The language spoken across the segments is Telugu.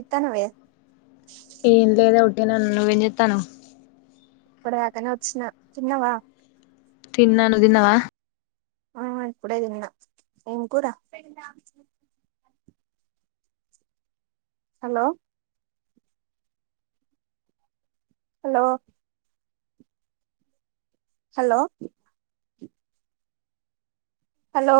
ఎత్తను వే ఏం లేదు అవుట్ వట్టిగానే నువ్వు ఏం చేత్తనవ్ ఇప్పడి దాకానే వచ్చిన తిన్నవా తిన్నా నువు తిన్నవా ఆ ఇప్పుడే తిన్న ఏం కూరా హలో హలో హలో హలో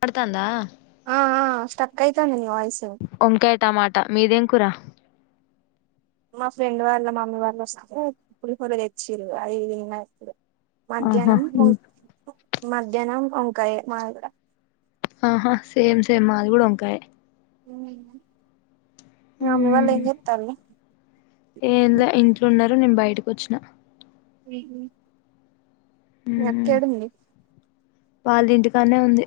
పడుతాందా ఆ ఆ స్టక్ అయితంది నీ వాయిస్ సో వంకాయ టమాటా మీదేం కురా మా ఫ్రెండ్ వాళ్ళ మమ్మీ వాళ్ళు వస్తే పులిహోర తెచ్చిరు అది ఇది తిన్న పుడు ఆహా మధ్యాహ్నం బో మధ్యాహ్నం వంకాయ మాది కూడా ఆహా సేమ్ సేమ్ మాది కూడా వంకాయే రుమైందా ఉమ్ ఏందో ఇంట్ల ఉండరు నేను బయటకి వచ్చిన మీరు మీ అక్క ఏడుంది వాలింటికానే ఉంది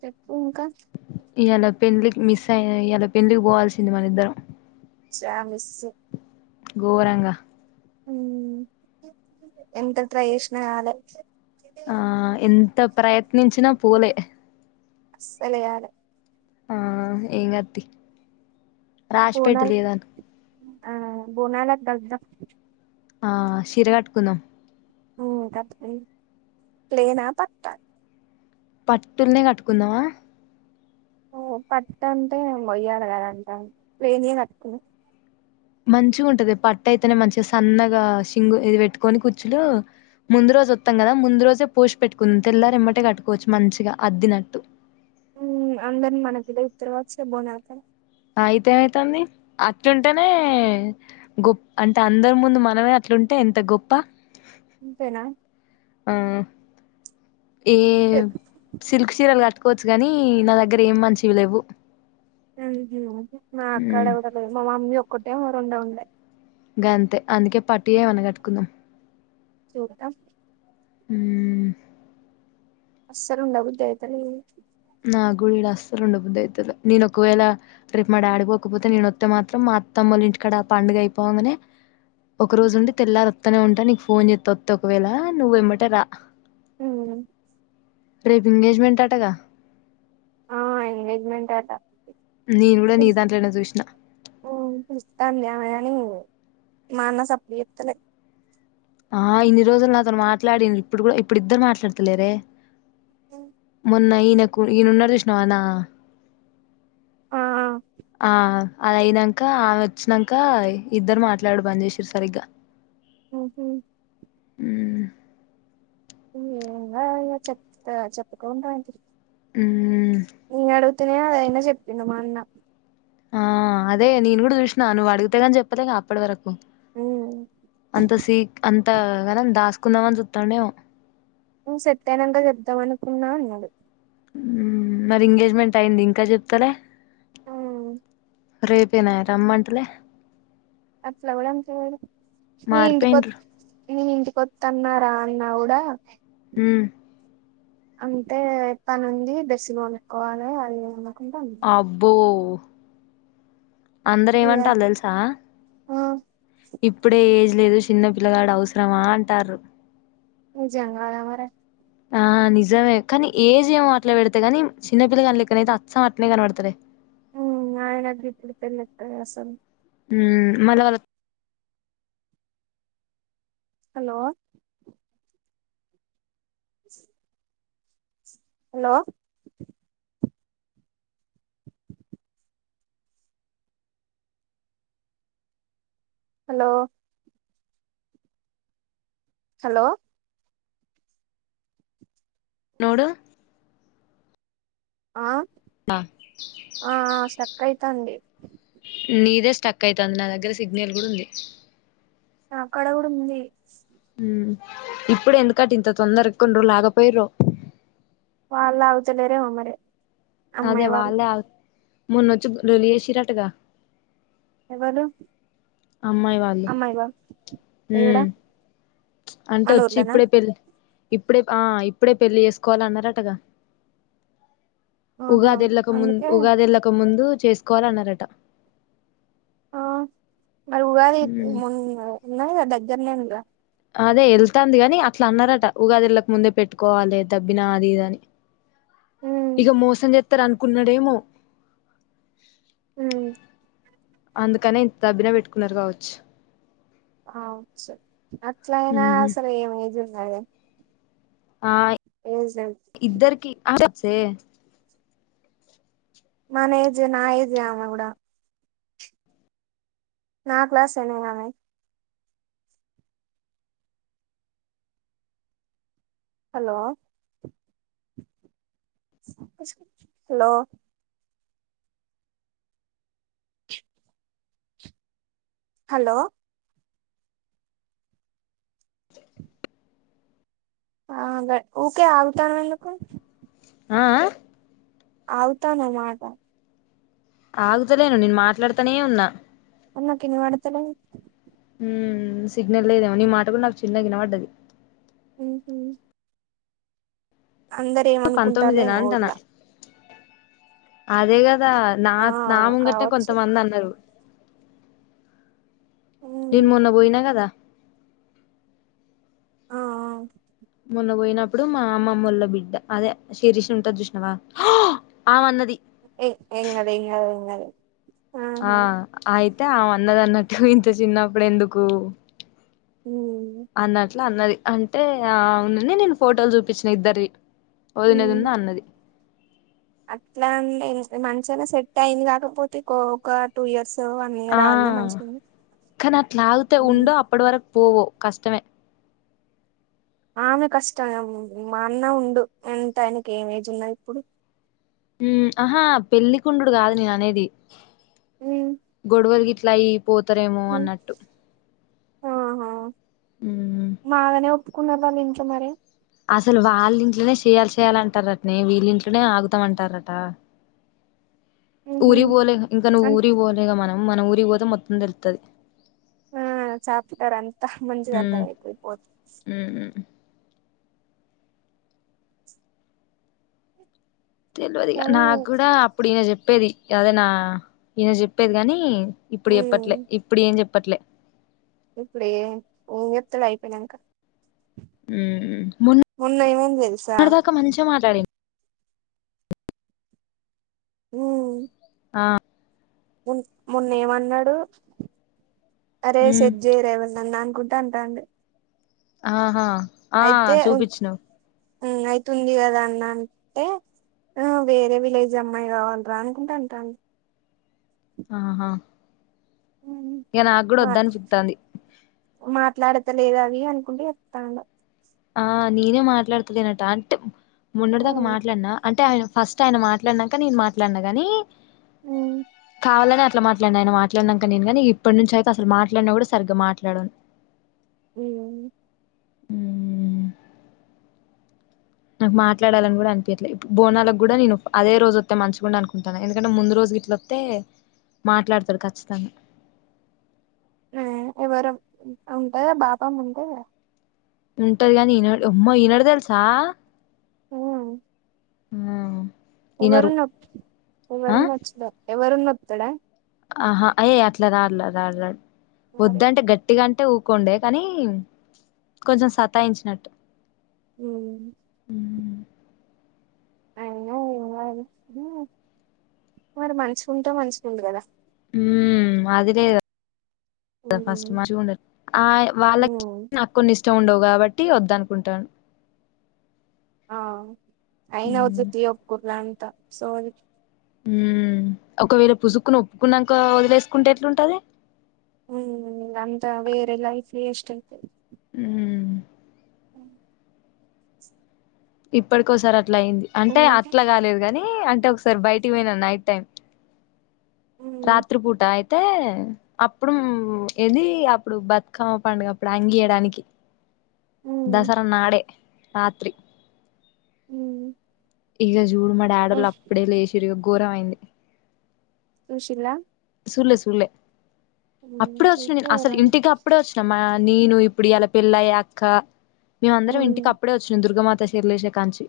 చెప్పు ఇంకా ఇయళ పెళ్లికి మిస్ అయినా ఇయాళ పెళ్డ్లికి బోవాల్సింది మన ఇద్దరం చా మిస్ ఘోరంగా ఉ ఎంత ట్రై చేసినా కాలే ఆ ఎంత ప్రయత్నించినా పోలే అస్సలుగాలే ఆ ఎంగాతి బోనాల్ ఆ బోనాలకు గల్దం ఆ శిర కట్కుందాం ప్ప ప్లేనా పట్ట పట్టుల్నే కట్టుకుందావా ఓ పట్టంటే ఒయడగాాలంట పేని కట్టను మంచిగా ఉంటది పట్ట అయితేనే మంచిగా సన్నగా సింగు ఇది పెట్టుకొని కూచులు ముందు రోజు వత్తాం కదా ముందు రోజే పూసి పెట్టుకుంది తెల్లారింమటే కట్టుకోవచ్చు మంచిగా అద్దినట్టు అందరిని మనకుద ఉత్తర వచ్చా బోన్తారు అయితే ఏమైతుంది అట్లుంటేనే గొ అంటే అందరి ముందు మనమే అట్లుంటే ఎంత గొప్ప ఇంతేనా ఆ ఏ సిల్క్ చరల్ కట్ కోవచ్చు కాగాని నా దగ్గర ఏమి మంచివి లేవు హ హ్మ్ క్కడే ఉ మా మమ్మీ కొట్టే వరండావులే ఇ గ అంతే అందుకే పట్టుయమన కట్టుకుందాం చూద్దా హ అసలు ఉండబద్దియితే నా గు ఇడ అస్తలుండబుద్దు అవుతుంది నేన ఒకవేళ ట్రిప్ మా ఆడిపోకపోతే నేనొస్తతే మాత్రం మా అత్తమ్మలు ఇంటికాడ ఆ పండుగ అయిపోవగానే ఒక రోజు ఉండి తెల్ల రత్తనే ఉంటాను ఫోన్ చే తొత్త ఒకవేళ నువ్వేమంటే రా ఉమ్ రేపు ఎంగేజ్మెంట్ అటగా ఆ ఎంగేజ్మెంట్ అట నేను కూడా నీ పిలుస్తా దాంట్లోనా చూసిన అ మానసప్పుడు ఎల ఆ ఇన్ని రోజులు నాతో మాట్లాడి ఇప్పుడు కూడా ఇప్పుడు ఇద్దరు మాట్లాడుతలేరే మొన్న ఈయనకు ఈయన ఉన్నాడు చూసినావా అనా ఆ ఆ ఆ అలా అయినాక ఆమె వచ్చాక ఇద్దరు మాట్లాడు పనిచసారు సరిగ్గా ఆహ అ ంకా ఇ చెప్ చెప్పకుండా ఆ ఇడు అనే అదైనా చెప్పిండడు మా అన్న ఆ అదే నేను కూడా చూసినా నువ్వు అడిగితేగాని చెప్పలేక అప్పటి వరకు మ్మ్ అంత స అంత క దాస్ కున్న వన్ చుతండ సెత్తనంగా చెద్దాం అనుకున్నా నను మరి ఎంగేజ్మెంట్ అయి్యంది ఇంకా చెప్తలే మ్మ్ రేపేనా రమ్మంటలే ఆల కూడా వ ఏంటిడి కొ మారిపోయిండ్రు నేను ఇంటికొత్తన్న రా అన్నా కూడా. ఉమ్ అంటే పనుంది డ్రెస్సులు కొనుక్కోవాలే అది ఇది అని అబ్బో కు అందరు ఇగ ఏమంటళ్లు తెలుసా. ఆ ఇప్పుడే ఏజ్ లేదు చిన్న పిల్లగాడు అవసరమా అంటార్ర్ నిజం కాదా మరి ఆ నిజమే కానీ ఏజ్ ఏమో అట్లే పెడితే కాని చిన్నపిల్ల గానీ లెక్కనే అయితే అచ్చం అట్నే కనపడతారే. ఉమ్ ఆయనకు గిప్పుడు పెళ్లిక్కడిది అసలు. ఉమ్ మళ్ళ వాళ్ళ హలో హలో హలో హలో నోడు ఆ ఆ స్ట్రక్ అయితాంది. నీదే స్టక్ అవుతది నా దగ్గర సిగ్నల్ కూడా ఉంది. నాకాడ కూడా ఉంది. ఉమ్ ఇప్పుడే ఎందుకట ఇంత తొందరగా కొన్ని రోజులు ఆగ పోయ్ర. వాళ్లు ఆగుతలేరేమో మరి. అదే అమ్మాయి వాళ్ళు వాళ్లే ఆగు మొన్నొచ్చి లొల్లి చేసిరటగా. ఎవలు అమ్మాయి వాళ్ళు ఈడ ఉమ్ అంటే మన వచ్చి ఊర్లోనా ఇప్పుడే పెళ్లి. ఇప్పుడే ఆ ఇప్పుడే పెళ్లి చేసుకోవాలి అన్నారటగా. ఆహా ఉగాది ఎల్లాక ముందు అందుకే ఉగాది ఎల్లక ముందు. చేసుకోవాలన్నారట. ఆ మరి ఉగాది ముందు ఉన్నది కదా. దగ్గనే అదే వెళ్తాంది కాగాని అట్లా అన్నారట ఉగాదిళ్ళక ముందే పెట్టుకోవాలి. దబ్బినా అది ఇది అని ఇక మోసం చేస్తారు అనుకున్నాడేమో. ఉమ్ అందుకనే ఇంత తబ్బినా పెట్టుకున్నారు కావచ్చు. ఆ కావచ్చు. అట్లయినా ఉమ్ అసలు ఏమేదు అదే ఆ ఇద్దరి కి చే మన ఏజ్ నా ఏజ్ అమె కూడా నా క్లాస్ ఎనే ఆమె హలో హలో హలో హ ఉకే ఆగుతావెందుకు ఆ అ ఆగుతానై మాట ఆగుతలేను నేను మాట్లాడుతానే ఉన్నా మరి నాకైనాభాత్తలైదు హ్మ్ సిగ్నల్ లేదేమో నీ మాట కూడా నాకు చిన్నగా వినపడ్డది ఉ హ్మ్ అందర ఏమనుకుంటాలే ఊర్లా అదేగా కదా నా ఆ నా ముంగటనే కావచ్చు కొంతమంది అన్నారు నిన్ ఉమ్ మొన్న బయినా కదా ఆ మొన్న పోయినప్పుడు మా అమ్మమ్మళ బిడ్డ అదే శిరీష ఉంటారు చూష్ణవా ఆమన్న ఏ ఎగదు ఎగదు ఆ ఆయ తే ఆ అన్నదన్నట్టు ఇంత చిన్నప్పుడు ఎందుకు ఉమ్ అన్నట్లా అన్నది అంటే ఆ అవునని నేను ఫోటోలు చూపించిన ఇద్దర్వి ఉమ్. వదినదున్నది అన్నది అట్లా అంటే మంచినా సెట్ అయింది కాకపోతే ఒక టూ ఇయర్స్ వన్ ఆ ఇయర్ ఆగిన మంచిగానే కానీ అట్లాగితే ఉమ్. ఉండో అప్పటి వరకు పోవు కష్టమే ఆమె కష్టం మా అన్న ఉండు ఎంత ఆయనకు ఏం ఏజ్ ఉన్నా ఇప్పుడు హ్మ్ ఆహా పెళ్ళ కుండడుడు కాదు నేను అనేది ఉమ్, గోడవల్ గీ లై పోతారేమో ఉమ్. అన్నట్టు ఆహా ఉమ్మ్మ్ ఒప్పుకున్నారా వాలా ఇంట్లో మరి అసలు వాళ్ళ ఇంట్లోనే చేయాలి చెయాలంటారటనే వీళ్ళింట్లోనే ఆగుతామంటారట ఉహు ఊరి బోలే ఇంకాను అన్- ఊరి బోలేగా మన మన ఊరి పోతే మొత్తం తెలుతది ఆ చాప్టర్ అంతా మ్మ్ మంచిగార్థమైతది ఇపోతే మ్మ్ తెలిదు కానీ నాకు కూడా అప్పుడ చెప్ప చెప్పేది అదేనా ఈయన చెప్పేది కాని ఇప్పుడు చెప్పట్లే ఉమ్, ఇప్పుడు ఏం చెప్ప పట్లే ఇప్పుడు ఉంగలయిపోనాంకా ఉ ఉన్నై ముంద తెలుసా సడ ఉ ఆ మొన్న ఏమన్నాడు అరే మ్మ్ సజ్జేరేవల్ న గుంట అంతా అండి ఆహా ఆ చూపించను్ అయితుంది కదా అన్న అంటే వేరే విలేజ్ అమ్మాయి కావాలరా అనుకుంటే అంటాను ఆహా ఇక నాకు కూడా మా వద్దనిపిత్తంది మాట్లాడతలేదు అవి అనుకుంటే చెప్తాం ఆ నేనే మాట్లాడుతలేనట అంటే మొన్నటి దాకా మాట్లాడినా అంటే ఆయన ఫస్ట్ ఆయన మాట్లాడినాక నేను మాట్లాడినా కాని కావాలని అట్లా మాట్లాడినను ఆయన మాట్లాడినాక నేను కాని ఇప్పటి నుంచి అయితే అసలు మాట్లాడినా కూడా సరిగ్గా మాట్లాడును అవు అ [inaudible] నాకు మాట్లాడాలని కూడా అనిపించట్లేదు ఇప్పుడు బోనాలకు కూడా నేను అదే రోజు వస్తే మంచికుంటాది అనుకుంటాను ఎందుకంటే ముందు రోజు గట్లొస్తతే మాట్లాడతాడు ఖచ్చితంగా ఆ ఎవరు ఉంటాయా బాపమ్మ ఉంటే ఉంటరిగాని ఇ ఉమ్మా ఈనుడదల్సా హ ఆ ఒవ్వెరు ఇనరు న ఒవ్వెరు నొచ్చద ఎవరున్న వస్తాడా ఆహా ఏయ అట్లా రాడ్ల రాడ్ రాడ్ మరి వద్దంటే గట్టిగా అంటే అంటే ఊకోండే కానీ కొంచెం సతాయించినట్టు ఉ అయినా ఇ మరి మంచికుంటే మంచిగు ఉంది కదా ఉ అదిలేదా ఫస్ట్ మ వాళ్ళకి నాకు కొన్ని ఇష్ట ఉండవు కాబట్టి వద్ద అనుకుంటాను ఆ అయినవర్ జతి ఒప్కుర్లా అ సోరి ఉ ఒకవేళ పుసుక్కున ఒప్పుకున్నాక వదిలేసుకుంటే ఎట్లుంటది ఉ అంత వేరే లైఫ్ వేస్ట్ అయితది ఉమ్ ఉమ్ ఇప్పటికోసారి అట్ల అయింది అంటే ఉమ్ అట్లా కాలేదు కాని అంటే ఒక సార్ బయటికి పోయినా నైట్ టైం కి రాత్రి పూట అయితే అయితే అప్పుడు ఏది అప్పుడు బతుకమ్మ పండుగ అప్పుడు అంగియడానికి ఉమ్ దసరా నాడే రాత్రి ఉమ్ ఇగ చెప్పు జూడు మా డాడీ ఉమ్, ఉన్నప్పుడే చేసిండ్రు ఘోరమైంది సుశీలా సూడలే సూడలే అప్పుడే వచ్చిన నేను అసలు చెప్పారని ఇంటికి అప్పుడే వచ్చిన మా నేను ఇప్పుడు ఇయాల పెళ్ళయాక మేమందరం ఇంటికి అప్పుడే వచ్చినం దుర్గామాత లెష్ణ కానుంచి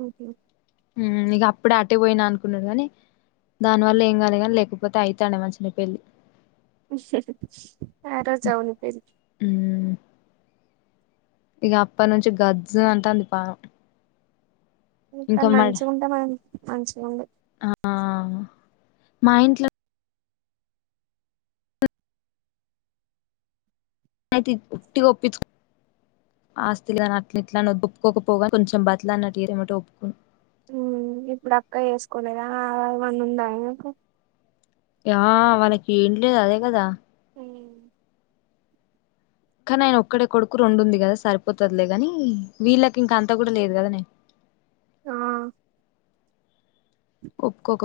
ఓకే ఓకే ఉమ్ ఇగ అప్పుడే అటే పోయినా అనుకున్నాడు కానీ దానివల్ల ఏం కాలేదు కానీ లేకపో పోతే అయితానేే మంచిగా పెళ్లి ఆ రజావును పేరు ఉమ్ ఇగ అప్ప నుంచి గజ అంటాంది పానం ఇంకా కానీ మా మంచిగా ఉంటే మనం మంచిగాండి ఆ మా ఇంట్లో ననయితే ఒట్టిగా ఒప్పించు ఆస్తికి దని అట్ల ఇట్లా ఒప్పుకోకపోగా కొంచెం బతిలా అన్నటురేమటే ఒప్పుకుని ఇప్పుడు అక్క చేసుకోనేదావన్న ఉందాకు ఆ మనకి ఏం లేదు అదే కదా కానీ ఆయన ఒక్కడే కొడుకు రెండుంది కదా సరిపోతుదిలే ని వీళ్ళకి ఇంక అంతా కూడా లేదు కదా నే ఆ ఒప్పుకోక